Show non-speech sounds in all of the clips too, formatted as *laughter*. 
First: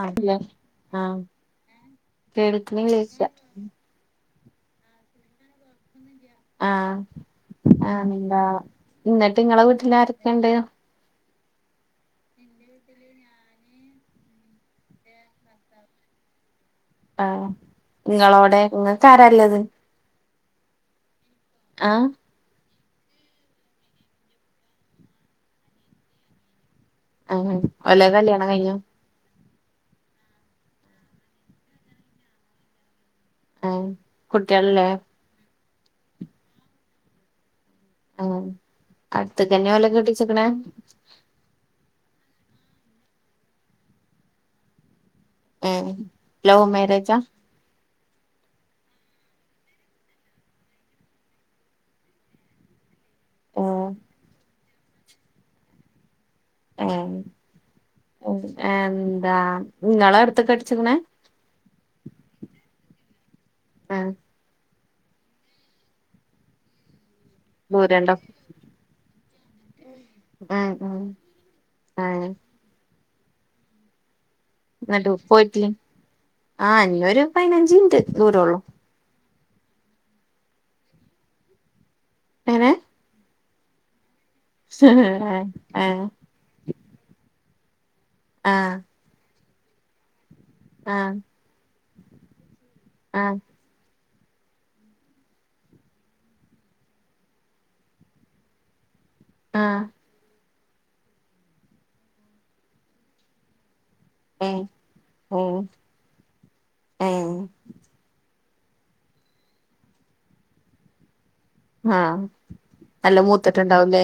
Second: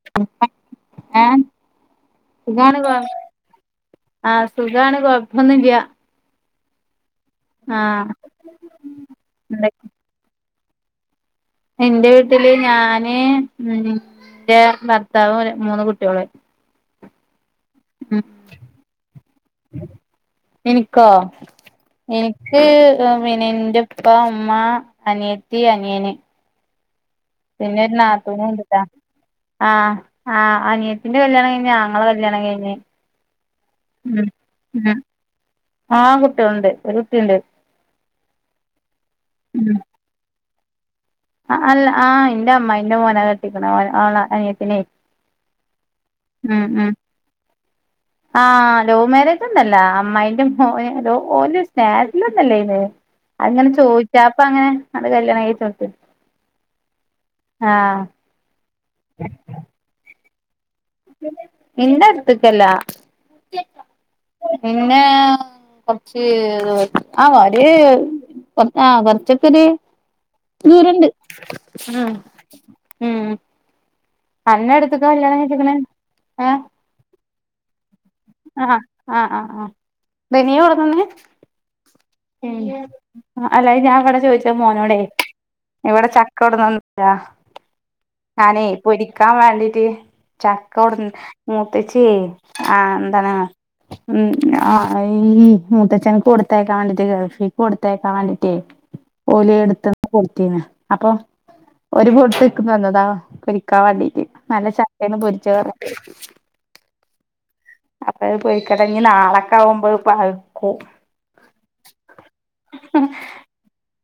ആഹ് ആഹ് ഏഹ് സുഖാണ് കൊ കേൾക്കില്ലേ യ്ച്ച ആഹ് സുഖാണ് കൊഴപ്പന്നുല്ല ആഹ് ആഹ് ആന്താ ന്നിട്ട് ങ്ങളെ എന്ത വീട്ടില് ആരൊക്കെണ്ട് എന്റെ വീട്ടില് ഞാന് ഉം ഇന്റെ ഭർത്താവും മൂന്ന് കുട്ടികള് ആഹ് ഇങ്ങളോടെ ഇങ്ങക്കാരല്ലത് എനിക്കോ ആഹ് ഇനിക്ക് പിന്നെ ഇന്റെപ്പ ഇമ്മ അനിയത്തി അനിയേൻ ആഹ് പിന്നെരു ഓലെ കല്യാണം കഴിഞ്ഞോ നാതൂന്ണ്ട്ട്ടാ ആഹ് ആഹ് അനിയത്തിന്റെ കല്യാണം കഴിഞ് ആങ്ങള കല്യാണം കഴിഞ് ഏഹ് ഉം കുട്ടികളില്ലേ ഉം ആഹ് കുട്ടികള്ണ്ട് ഒരു കുട്ടിയ്ണ്ട് ആഹ് അടുത്ത്ക്കന്നെ ഓലെക്കെ കെട്ടിച്ച്ക്ക്ണേ ആഹ് അല്ല ആഹ് ഇന്റെ അമ്മായിന്റെ മോന കെട്ടിക്ക്ണെ ഓളെ അനിയത്തിനെ ഉം ഉം ലവ് ഉം മോരേജാ? ആഹ് ലൗ മേരേജ് ഒന്നുല്ല അമ്മായിന്റെ മോന് ഓല് സ്നേഹത്തിലൊന്നല്ലേനി ഇത് അങ്ങനെ ഏഹ് ചോദിച്ച് അപ്പ അങ്ങനെ അത് കല്യാണം കഴിച്ചോട്ത്ത് ഏഹ് എന്താ നിങ്ങളെ അടുത്ത് ക്ക കെട്ടിച്ചിക്കണേ ഇൻ്റട്ത്ത്ക്കല്ല ആഹ് പിന്നെ കൊറച്ച്ത് ആ വാ അത് ദൂരണ്ടോ ആഹ് കൊറച്ചൊക്കൊര് ഉം ഉം ഉം ആഹ് ഉം അന്നെ അടുത്ത്ക്കാ എന്നിട്ട് കല്യാണം പോയിട്ടില്ല കഴിച്ച്ക്ക്ണ് ഏഹ് ആ ഞ്ഞൊരു പതിനഞ്ച് മിനിറ്റ് യുറോ ആഹ് ആഹ് ആഹ് ആ ബനിയ കൊടു ന്നിനി എങ്ങനെ അല്ലെ ഞാൻ ഇവിടെ ചോദിച്ചത് മോനോടെ ആ ഇവിടെ കൊട്ന്നോന്ന് ചോദിച്ചാ ആ ഞാനേ പൊരിക്കാൻ വേണ്ടീട്ട് ചക്ക കൊട ആ മൂത്തച്ചി ആഹ് ആ എന്താണ് ഉം ആഹ് ഈ മൂത്തച്ഛൻ ക്ക് കൊടുത്തേക്കാൻ വേണ്ടിട്ട് ഗൾഫിക്ക് കൊടുത്തേക്കാൻ വേണ്ടിട്ടേ ഓല് ആ എടുത്തന്ന് കൊട്ത്തീന് അപ്പൊ ഒരു പൊട്ട് ഇൻകും തന്നിന് എന്താ പൊരിക്കാൻ വേണ്ടിട്ട് ഏ നല്ല ചക്കന്ന് ഏ പൊരിച്ച വേ ഏ അപ്പൊത് പോയിക്കടങ്ങി നാളൊക്കെ ആകുമ്പോ പഴുക്കും ആഹ് നല്ല മൂത്തിട്ടുണ്ടാവൂല്ലേ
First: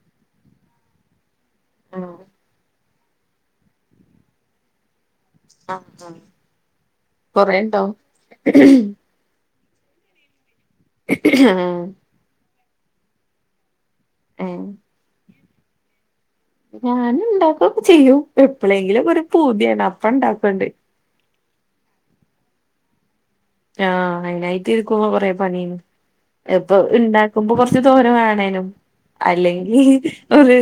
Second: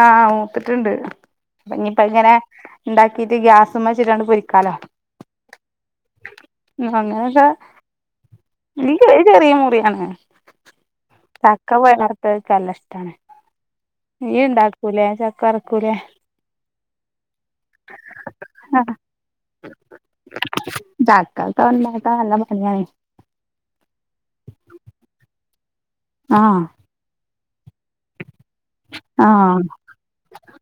ആഹ് മൂത്തിട്ടുണ്ട് ആ ഇനിപ്പങ്ങനെ ഉണ്ടാക്കീട്ട് ഗ്യാസ് മല് വച്ചിട്ടാണ്ട് പൊരിക്കാലോ ആഹ് ആഹ് അങ്ങനക്കെ നീ ചെറിയ മുറിയാണ് ചക്ക വടത്തോൽക്ക് നല്ല ഇഷ്ടമാണ് നീ ഏ ഉണ്ടാക്കൂ ലെ ചക്കറക്കൂലെ ഞാന് ഉണ്ടാക്കുക്കെ ചെയ്യും ആഹ് എപ്പഴെങ്കിലും ഒരു പൂതിയാണ് അപ്പ ഇണ്ടാക്കണ്ട് ചക്കക്കെണ്ടാക്ക നല്ല പണിയാണ് ആഹ് അതിനനായിട്ട് ഇരിക്കുമ്പോ കൊറേ പണിയാണ് ആഹ് ഇപ്പൊ ഉണ്ടാക്കുമ്പോ കൊറച്ച് തോനെ വേണാനും ആഹ് അല്ലെങ്കി ഒരു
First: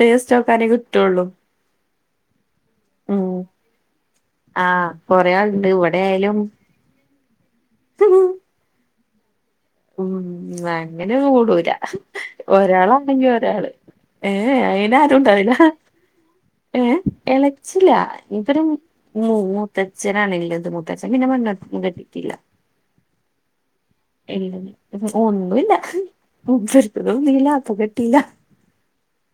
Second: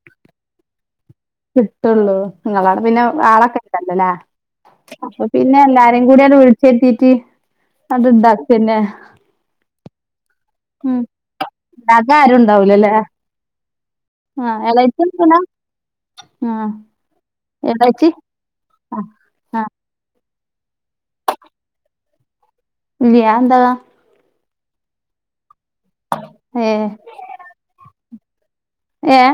ടേസ്റ്റ് നോക്കാനേ കിട്ടുള്ളൂ കിട്ടുള്ളൂ നിങ്ങളാടെ പിന്നെ ഉം ആളൊക്കെ ഇണ്ടല്ലോല്ലേ ആ അപ്പൊ കൊറേ പിന്നെ ആളുണ്ട് ഇവിടെ എല്ലാരേും കൂടി ആണ്ട് ആയാലും വിളിച്ചെരിത്തിട്ട് അത് ഇണ്ടാക്കന്നെ ഉം ഉം അങ്ങനെ ഒന്നും കൂടൂല ഉണ്ടാക്കാൻ ആരും ഉണ്ടാവൂലല്ലേ ഒരാളാണങ്കി ഒരാള് ഏ എ ആഹ് അയിന് എളേച്ചി ഉണ്ടാക്കൂല ആരുണ്ടാവില്ല ആഹ് എന്താച്ചി ഇവരും മൂത്തച്ഛനാണ്ല്ലത് മൂത്തച്ഛൻ പിന്നെ പെണ്ണ്ട്ടിട്ടില്ല ല്ല്യേ അതെന്താ ഇല്ല ഒന്നുല്ല ഏഹ് മൂപ്പർക്ക് തോന്നില്ല അപ്പൊ കെട്ടില്ല ഏഹ്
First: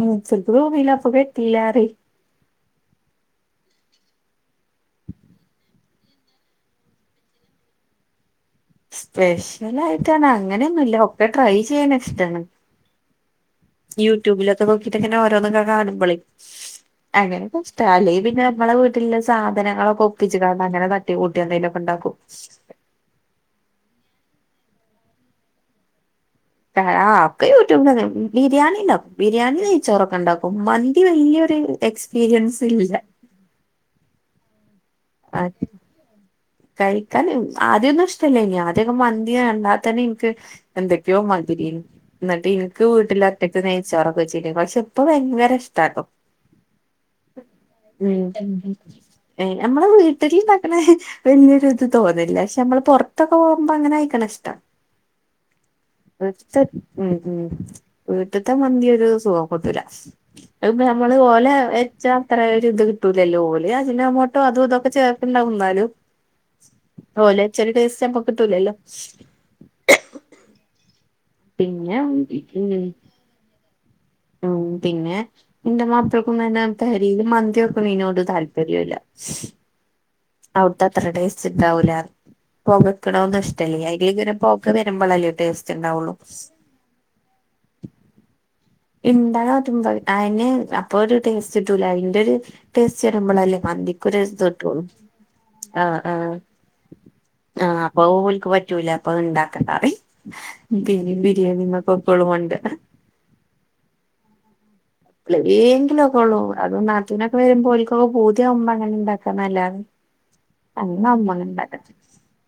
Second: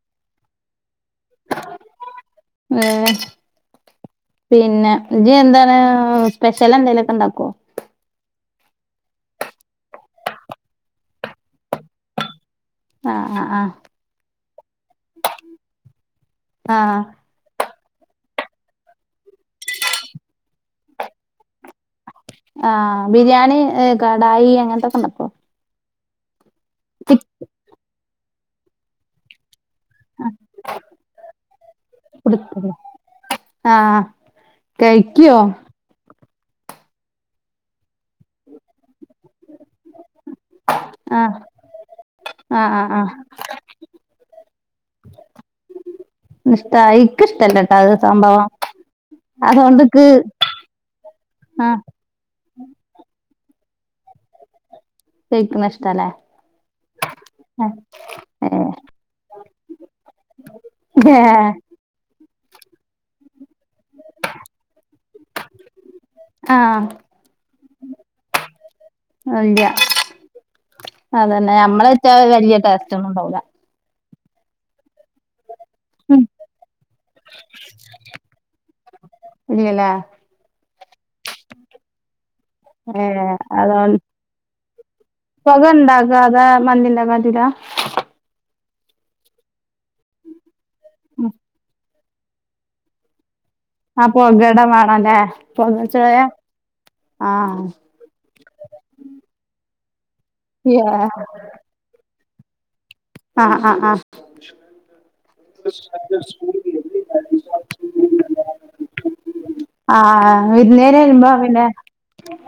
ഉം ഇച്ചപ്പൊ തോന്നില്ല അപ്പ കെട്ടില്ലാറിം ഉം പിന്നെ ജ് എന്താണ് സ്പെഷ്യൽ എന്തേലുമൊക്കെ ഉണ്ടാക്കോ സ്പെഷ്യൽ ആയിട്ടാണ് അങ്ങനെയൊന്നുംല്ല ഒക്കെ ട്രൈ ചെയ്യാനിഷ്ടാണ് ആഹ് ആഹ് ആഹ് യൂട്യൂബിലൊക്കെ നോക്കിട്ട് ഇങ്ങനെ ഓരോന്നൊക്കെ കാണുമ്പോളേ ആഹ് അങ്ങനെയൊക്കെ അല്ലേ പിന്നെ നമ്മളെ വീട്ടിലെ സാധനങ്ങളൊക്കെ ഒപ്പിച്ച് അങ്ങനെ തട്ടി കൂട്ടി എന്തെങ്കലുമൊക്കെ ഉണ്ടാക്കും ആഹ് ബിരിയാണി കടായി അങ്ങനത്തൊക്കെണ്ടക്കോ ആഹ് ഒക്കെ യൂട്യൂബ്ലന്നെ ബിരിയാണിണ്ടക്കും ബിരിയാണി ച്ചോറക്കെ ഉണ്ടാക്കും മന്തി വല്യൊരു കൊടുത്ത എക്സ്പീരിയൻസ് ഇല്ല ആഹ് കഴിക്യോ ആ കഴിക്കാൻ ആദ്യമൊന്നും ഇഷ്ടല്ലേനി ആദ്യ മന്തി കണ്ടാ തന്നെ ഇന്ക്ക് എന്തയോ ആഹ് മാതിരി ഏനി ന്ന്ട്ട് ആഹ് ഇൻക്ക് ആഹ് ആഹ് വീട്ടിലാറ്റ നെയ്ച്ചോറ്കെ വെച്ചിനെ പക്ഷെ ഇപ്പ ഭയങ്കര ഇഷ്ടാട്ടോ ഇഷ്ടായി ഇക്ക് ഇഷ്ടല്ല ട്ടോ അഹ് സംഭവം ഏ ഞമ്മളെ അതുകൊണ്ട്ക്ക് വീട്ടിൽണ്ടാക്കണെ വലിയൊരു ആഹ് ഇത് തോന്നില്ല പക്ഷെ നമ്മള് പുറത്തൊക്കെ പോകുമ്പോ അങ്ങനെ അയിക്കണ ഇഷ്ടാ കഴിക്ക്ണ സ്റ്റാ *unintelligible* ഉം ഉം വീട്ട്ത്തെ മന്തി ഒരു സുഖം കിട്ടൂല ആഹ് നമ്മള് ഓലെ ഏഹ് *unintelligible* ച്ച അത്ര ഒരുത് കിട്ടൂലലോ ഓല് അജ് നാമോട്ടോ അതും ഇതൊക്കെ ചേർക്ക്ണ്ടാവും ന്നാലും ആഹ് ഓല് വെച്ചരു ടെസ്റ്റ് അപ്പം കിട്ടൂലല്ലോ ഇല്ല അതന്നെ ഞമ്മള് പിന്നെ ഉം വെച്ചാ വല്യയ ടേസ്റ്റ് ഒന്നുണ്ടാവുല്ല ഉം പിന്നെ ഇന്റെ ഉം മാപ്പള്ക്കും തന്നെ പരീൽ മന്തി വൊക്കും ഇനോട് താല്പര്യല്ല ഇല്ലല്ലേ അഹുട്ത്തെ അത്ര ടേസ്റ്റ് ഉണ്ടാവുല്ല പകക്ക്ണ ഏഹ് ഒന്ന് ഇഷ്ടല്ല അതുകൊണ്ട് അയില് ഇങ്ങനെ പോക വരുമ്പളല്ലേ ടേസ്റ്റ് ഉണ്ടാവുള്ളൂ സാധാ മന്തി ഇണ്ടാക്കാ പറ്റുല്ല ഇണ്ടാ *unintelligible* അയിന് അപ്പൊ ഒരു ടേസ്റ്റ് കിട്ടൂല അയിന്റെ ഒരു ടേസ്റ്റ് വരുമ്പളല്ലേ മന്തിക്ക് ആഹ് ഒരു ത് പൊകേടെ കിട്ടള്ളു വേണല്ലേ ആഹ് പൊകച്ചോയ ആഹ് ആഹ് അപ്പം ഓല്ക്ക് പറ്റൂല അപ്പഹ് ഇണ്ടാക്കണ്ടാറി പിന്നെ ബിരിയാണി ന്നപ്പം എപ്പളും കോൺണ്ട്ര ആഹ് ആഹ് ആഹ് *unintelligible* ലെങ്കിലും ഒക്കെ ഉള്ളൂ അതും നാത്തൂൻ ഒക്കെ വരുമ്പോ ഓല്ക്ക് പൂതിയാവുമ്പ അങ്ങനെ ഉണ്ടാക്കാ നല്ലാതെ ആഹ് വിരുന്നേര് വരുമ്പോ പിന്നെ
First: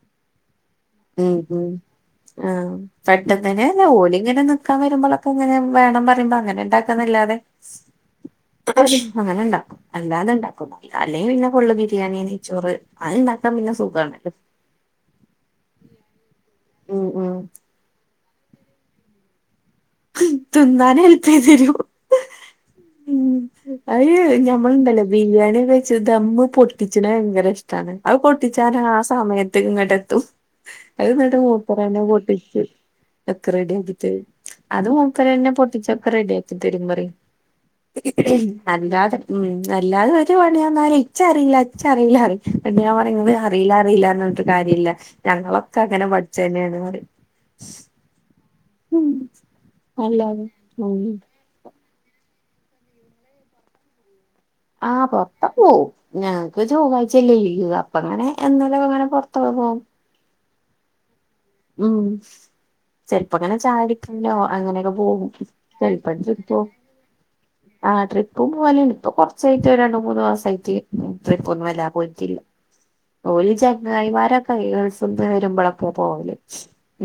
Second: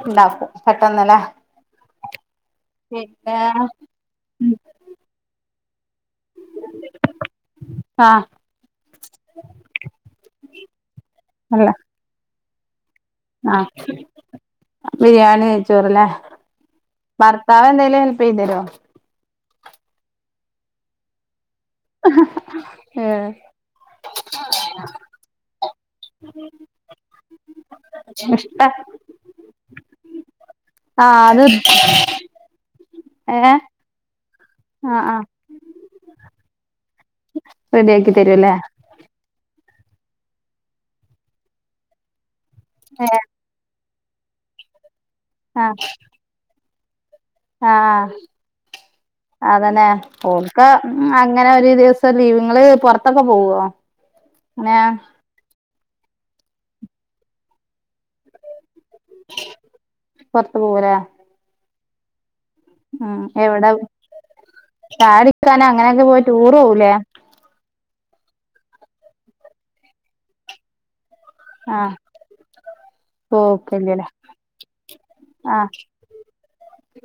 ഉണ്ടാക്കും പെട്ടന്ന് ലെ ഉം ഉം ആഹ് പെട്ടന്ന് തന്നെ ഓല് ഇങ്ങനെ നിക്കാൻ വരുമ്പോളൊക്കെങ്ങനെ വേണം പറയ്ബ അങ്ങനെ ഉണ്ടാക്കാന്നല്ലാതെ ആഹ് അങ്ങനെ ഉണ്ടാക്കും അല്ലാതെ ഉണ്ടാക്കും അല്ലെങ്കി പിന്നെ അല്ല ഫുള്ള് ബിരിയാണി നെയ്ച്ചോറ് അഹ് ണ്ടാക്കാൻ ആഹ് പിന്നെ സുഖാണല്ലോ ബിരിയാണി ച്ചോറ്ല്ലേ ഉം ഉം ഭർത്താവ് എന്തെലും ഹെല്പ് ചെയ്ത് തെരോ തിന്നാന് എല്പ് ചെയ്തരു ഏ അഹ് ഞമ്മള് ഇണ്ടല്ലേ ബിരിയാണി വെച്ച് ദമ്മ് പൊട്ടിച്ച്ണെ ഭയങ്കര ഇഷ്ടാണ് ആഹ് ഇഷ്ട പൊട്ടിച്ചാന് ആഹ് സമയത്ത് ഇങ്ങട്ടത്തും അഹ് ആഹ് ന്ന്ട്ട് അത് മൂപ്പര് തന്നെ പൊട്ടിച്ച് ഒകെ ഏഹ് റെഡിയാക്കി തരും അത് ആഹ് ആഹ് മൂപ്പര് എന്നെ പൊട്ടിച്ചൊക്കെ റെഡി ആക്കി തരും പറി റെഡിയാക്കി തരുല്ലേ അല്ലാതെ ഉം അല്ലാതെ വരു പണ്ണിയർ ഞാൽ ഇച്ചറീല്ല അച്ചറീല്ല പറിം *unintelligible* ഞാൻ പറയും പണിയാൻ പറയ അറീല്ല അറീല്ല എന്നിട്ട് കാര്യല്ല ഞങ്ങളൊക്കെ ആഹ് അങ്ങനെ പഠിച്ച ന്നെണ് പറി ആഹ് അതന്നെ അല്ലാതെ ഓൽക്ക് ഉം ആഹ് ഇങ്ങനെ ഒരു ദിവസം ലീവ് ങ്ങള് പോറത്തൊക്കെ പോവോ അങ്ങനെ ആഹ് പോറത്തൊക്കെ പോവും ഞക്ക് ചൊവ്വാഴ്ച്ചല്ലേ ലീവ് അപ്പ അങ്ങനെ എന്നല്ല അങ്ങനെ പോറത്തൊക്കെ പോവും പോറത്ത് പോവുലെ ഉം ഉം ചെലപ്പങ്ങനെ എവിടെ ചായടിക്കാനോ അങ്ങനെയൊക്കെ പോകും ചായുടിക്കാന് അങ്ങനെയൊക്കെ ചെപ്പ പോയി ട്രിപ്പ് ടൂറ് പോകും പോവൂലേ ആഹ് ട്രിപ്പും പോലണ്ട് ഇപ്പൊ കൊറച്ചായിട്ട് ഒരു രണ്ടു മൂന്ന് മാസായിട്ട് മൂപ്പര് കൊന്നു വല്ലാതെ ആഹ് പോയിട്ടില്ല ഓല് പോക്കില്ലല്ലേ ചങ്ങായിമാരക്കെ ഗൾഫ്ന്ന് ആഹ് വരുമ്പോളൊക്കെ പോവല്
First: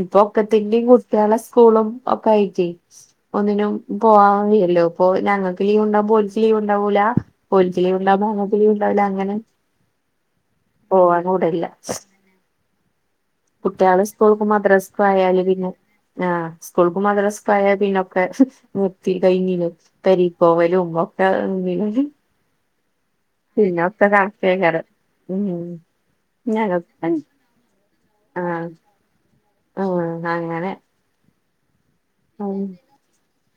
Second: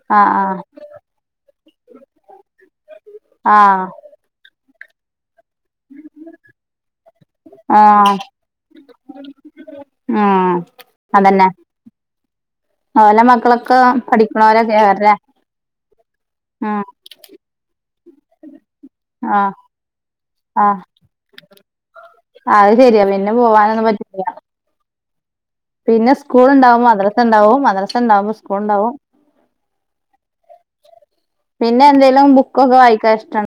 ഇപ്പൊ ആഹ് ഒക്കത്തിന്റിം കുട്ടികളെ സ്കൂളും ഒക്കെ ആയിറ്റേ ഒന്നിനും ആഹ് പോവാല്ലോ ഇപ്പൊ ഞങ്ങൾക്ക് ലീവ് ഉണ്ടാവോ ഓലിക്ക് ലീവ്ണ്ടാവൂല ആഹ് ഓലിക്ക് ലീവ് ആഹ് ഉണ്ടാവുംമ്പോ ഞമ്മക്കും ലീവ് ഉണ്ടാവില്ല അങ്ങനെ ഉം പോവാൻ അതന്നെ കൂടല്ല *unintelligible* കുട്ടികളെ സ്കൂൾ മദ്രാസ പഠിക്കണോരൊക്കെയാല്ലേ പോയാല് പിന്നെ ആ ഉം സ്കൂൾ മദ്രസ് പഴ പിന്നൊക്കെ നിർത്തി ആഹ് കഴിഞ്ഞില്ലെ പെ രി ആഹ് ക്ക്പ്പോവലും ഒക്കെ *unintelligible* അത് ശരിയാ പിന്നെ പോവാനൊന്നും പിന്ന ഒക്കെ പറ്റില്ല കണക്ക് തന്നെയാണ് ഉം പിന്നെ സ്കൂൾ ഉണ്ടാവുമ്പോ ഞങ്ങക്ക് മദ്രസ ഉണ്ടാവും മദ്രസ ഉണ്ടാവുമോ സ്കൂൾ ഉണ്ടാവും ഉ അങ്ങനെ പിന്നെ എന്തേലും ബുക്കൊക്കെ വായിക്കാ ഇഷ്ടമാണ്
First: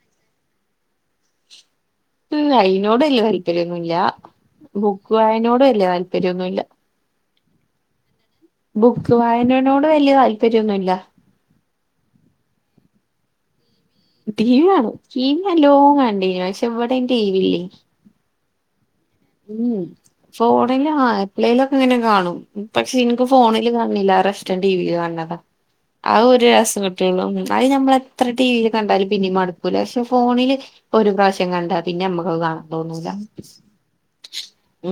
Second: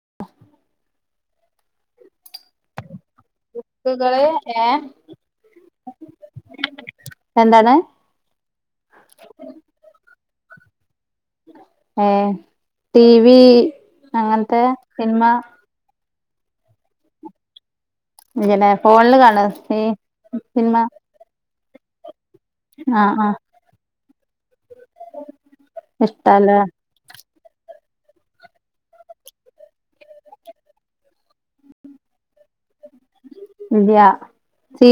ഉ അയിനോട്‌വ ല്യ താല്പര്യം ഉന്നുമില്ല ബുക്കുകള് ഏഹ് ബുക്കുവായനോട് ഡ്യ വല്യതാല്പര്യം ഒന്നുമില്ല എന്താണ് ബുക്ക് വായനനോട് വല്യയ താല്പര്യം ഒന്നുമില്ല ഏ ടി വി ടി വി അങ്ങനത്തെ കാണും ടി. സിനിമ വി നല്ലോണം കാണണ്ടെനിപക്ഷെ ഇവിടെ ടി. വി ഇല്ലേ എങ്ങനെ ഫോണില് കാണ ഉം ഫോണില് കാ പപ്പളേലൊക്കെ ഇങ്ങനെകാണും പക്ഷെ ആഹ് എനിക്ക് ആഹ് ഫോണില് കാണില്ല റസ്റ്റൻ ടിവിയിൽ കാണതാ ആ ഒരു ഇഷ്ടല്ലേ രസം കിട്ടുള്ളു അത് നമ്മള എത്ര ടിവിൽ കണ്ടാലും പിന്നെയും മടുക്കൂല പക്ഷെ ഫോണില് ഒരു പ്രാവശ്യം കണ്ട പിന്നെ നമ്മക്ക്ത് കാണാൻ തോന്നൂല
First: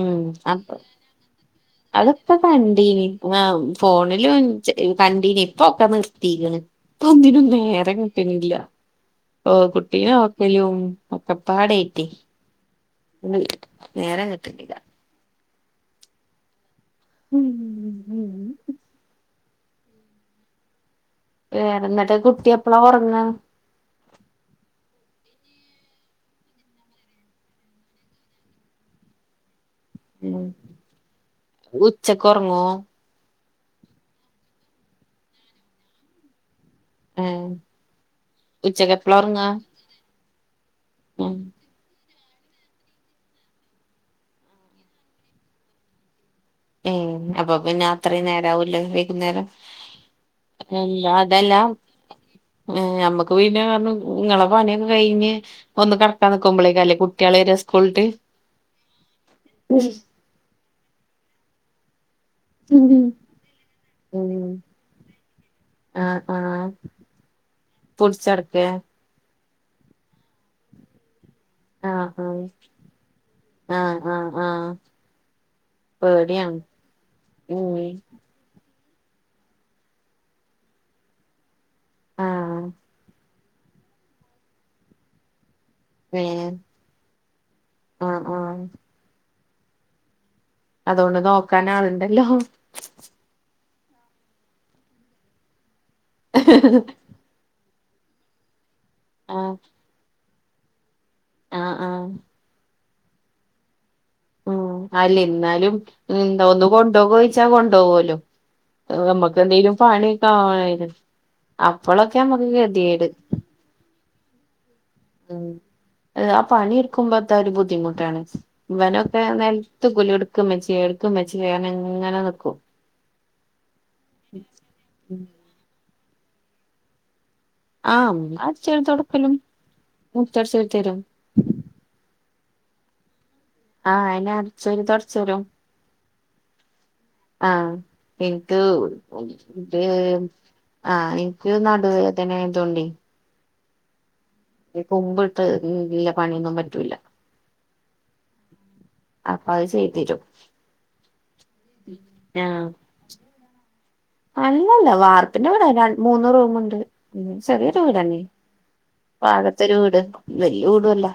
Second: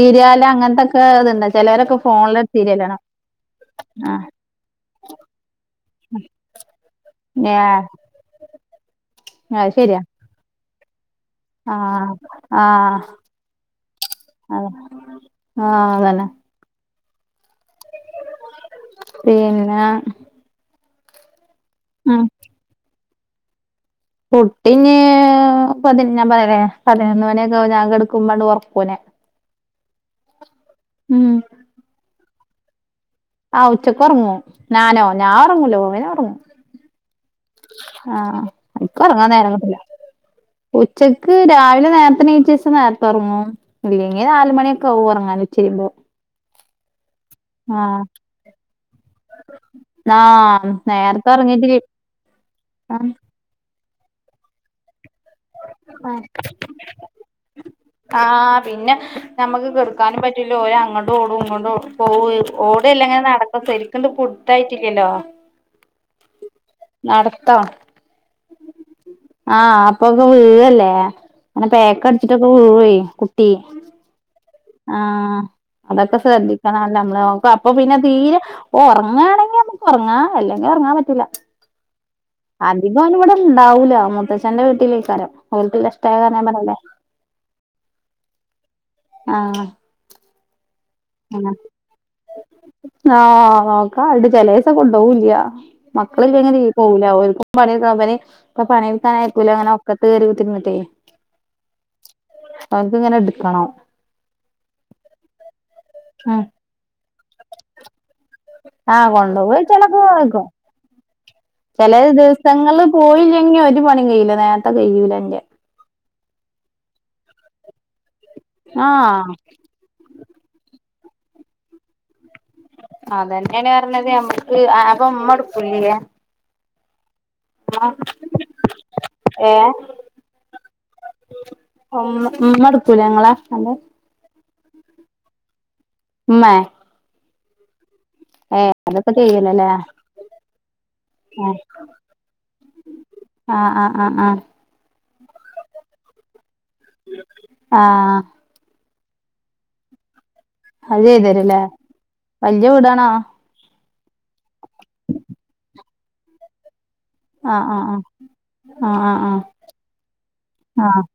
ഉം അപ്പൊ അങ്ങനത്തൊക്കെ ഇത്ണ്ട അതൊക്കെ കണ്ടീനി ആഹ് ഫോണിലും കണ്ടീ നി ഇപ്പൊക്കെ നിർത്തിക്കണ് ഇപ്പ ഏഹ് ഒന്നിനുംനേരംകിട്ടുന്നില്ല ഓ കുട്ടീനെ നോക്കലും ഒക്കപ്പാടായിട്ടേ ആഹ്ആഹ് *unintelligible* നേരം കിട്ടുന്നില്ല ആഹ്അതന്നെ ഉം ഉം പിന്നെ വേറെ എന്നിട്ട് ഉം കുട്ടി എപ്പളാ ഉറങ്ങ കുട്ടി നീഞാൻ പറഞ്ഞല്ലേ പതിനൊന്ന് മണിയൊക്കെ ആകുമ്പോ ഞാൻ കിടക്കുമ്പോൾ ഉറക്കും അവനെ ഉം ഉം ഉച്ചക്ക് ഒറങ്ങോ ആഹ് ഉച്ചയ്ക്ക് ഉറങ്ങും ഞാനോ ഞാൻ ഉറങ്ങൂലോ ഓവന ഉറങ്ങും ഏഹ് ആഹ് ഉച്ചക്ക് ഇക്ക് എപ്പളാ ഉറങ്ങാൻ ഒറങ്ങാ നേരംകിട്ടില്ല ഉച്ചക്ക് ഉം രാവിലെ നേര ഇപ്പനേച്ച ദിസം നേരത്തെ ഉറങ്ങും ഇല്ലെങ്കിൽ നാല് മണിയൊക്കെ ആകും ഉറങ്ങാൻ ഉച്ച കഴിയുമ്പോ ഏ അപ്പൊ പിന്നെ അത്രയും നേരം ആവുലെ വൈകുന്നേരം ആഹ് നേരത്തെ അതെല്ലാം ഒറങ്ങീട്ട് ആഹ് നമ്മക്ക് *unintelligible* ഇങ്ങളെ പണിക്കെ കഴിഞ്ഞ് ഒന്ന് കടക്കാ നക്കുമ്പോളേക്ക അല്ലേ കുട്ടികളെ ആഹ് പിന്നെ നമ്മുക്ക് കിടക്കാനും പറ്റൂല ഓര അങ്ങോട്ടും ഓടും ഇങ്ങോട്ടും ഓ പോവ ഓടല്ല ഇങ്ങനെ നടക്ക ശരിക്കുംന്ത് ഉം പുടുത്തായിട്ടില്ലല്ലോ ആഹ് ആഹ് ആഹ് നടത്തോ പുടിച്ചടക്കേ ആഹ് അപ്പൊക്കെ വീഴല്ലേ അങ്ങനെ ബാക്ക് ആഹ് അടിച്ചിട്ടൊക്കെ വീഴുവേ കുട്ടി ആഹ് ആഹ് ആഹ് ആഹ്അതൊക്കെ പേടിയാണ് ശ്രദ്ധിക്കണംല്ല നമ്മള് നോക്ക അപ്പൊ ഉം പിന്നെ തീരെ ഉറങ്ങാണെങ്കി നമുക്ക് ഉറങ്ങാം അല്ലെങ്കിൽ ഉറങ്ങാൻ പറ്റില്ല ആഹ് അധികം ഓനിവ ടെ ഉണ്ടാവൂല മുത്തച്ഛന്റെ വീട്ടിലേക്കാരം സ്റ്റേ ഏ പറഞ്ഞ പറഞ്ഞില്ലേ ആഹ് ആഹ്. ആഹ്. അതുകൊണ്ട് അങ്ങനെ നോക്കാൻ ആളിണ്ടല്ലോ. ആഹ് നോക്കാ, അടെ ചെലോസം കൊണ്ട് പോവുല്ലാ. മക്കള് ഇല്ലെങ്കിലെ പോവൂല്ല പണിയൊക്കെ ആകുമ്പോഴേ, ഇപ്പോ പണിയെടുക്കാൻ ആഹ് ആയിരിക്കുവല്ലേ അങ്ങനെ ഒകത്ത് കേറി ഇരുന്നിട്ട്. ആഹ് ആഹ്. അത് ഇങ്ങനെ എടുക്കണം. ഉം അല്ല ഇന്നാലും ഉം എന്താ ഒന്ന് കൊണ്ടുപോ ചോദിച്ചാൽ കൊണ്ടപോകുവല്ലോ. ആഹ് നമ്മക്ക് എന്തേലും കൊണ്ടോവോയ്ച്ചാലൊക്കെ പണിക്കായിരുന്നു. ചില ദിവസങ്ങള് പോയില്ലെങ്കി ഒരു പണി കഴയില്ല നേരത്തെ കഴൂലന്റെ. ആഹ് ആ പണി എടുക്കുമ്പത്തെ ഒരു ബുദ്ധിമുട്ടാണ് ഇവനൊക്കെ ആഹ് നിക്കുലഎടുക്ക് ഇമ്മച്ചിയെ എടുക്ക്‌ ഇമ്മച്ചിയെ അവനിങ്ങനെ നിൽക്കും. അതന്നെയാണ് പറഞ്ഞത് നമ്മക്ക്, അപ്പൊ ഉമ്മ എടുകുല്ലേ? ആഹ് അമ്മ ചെറുതൊടക്കലും മുറ്റടിച്ച്തരും. ആഹ് നിമടുക്കൂല നിങ്ങളെ ആഹ് അയിന് അടിച്ചുവാരി തൊടച്ചു തരും. മ്മേ ആഹ് എനിക്ക് അതൊക്കെ ചെയ്യലല്ലേ *unintelligible* ആഹ് എനിക്ക് നടു വേദന ആയതുകൊണ്ടേ. ആഹ് ആഹ് ആഹ് ആഹ്. കുമ്പിട്ട് ഇല്ല പണിയൊന്നും പറ്റൂല്ല. ആഹ്. അപ്പൊ അത് ചെയ്തിരും. അത് ചെയ്യത് തരൂല്ലേ, ആഹ് വല്ല്യ വീടാണോ? അല്ലല്ല, വാർപ്പിന്റെ വീടാ ര മൂന്ന് റൂമുണ്ട്. ഉം ആഹ് ചെറിയൊരു ആഹ് വീടണെ ആഹ് ആഹ് പാകത്തൊരു വീട് വല്യ ആഹ് ആഹ് വീടുംവല്ല.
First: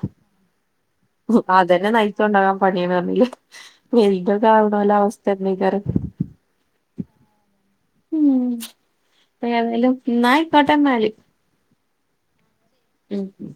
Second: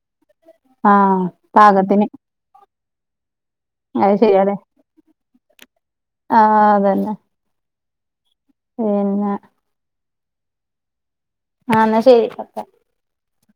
ആഹ് ഉവ്വ് അതന്നെ പാകത്തിന് നയിച്ചോണ്ടാകാം. പണിയണാരുനെകിൽ അത് ശരിയാല്ലേ *unintelligible* ആഹ് അതന്നെ. ഉം പിന്നെ ഏതായാലും എന്നാ ആയിക്കോട്ടെന്നാല്. ആഹ് എന്നാ ശരി. ഉം ഉം.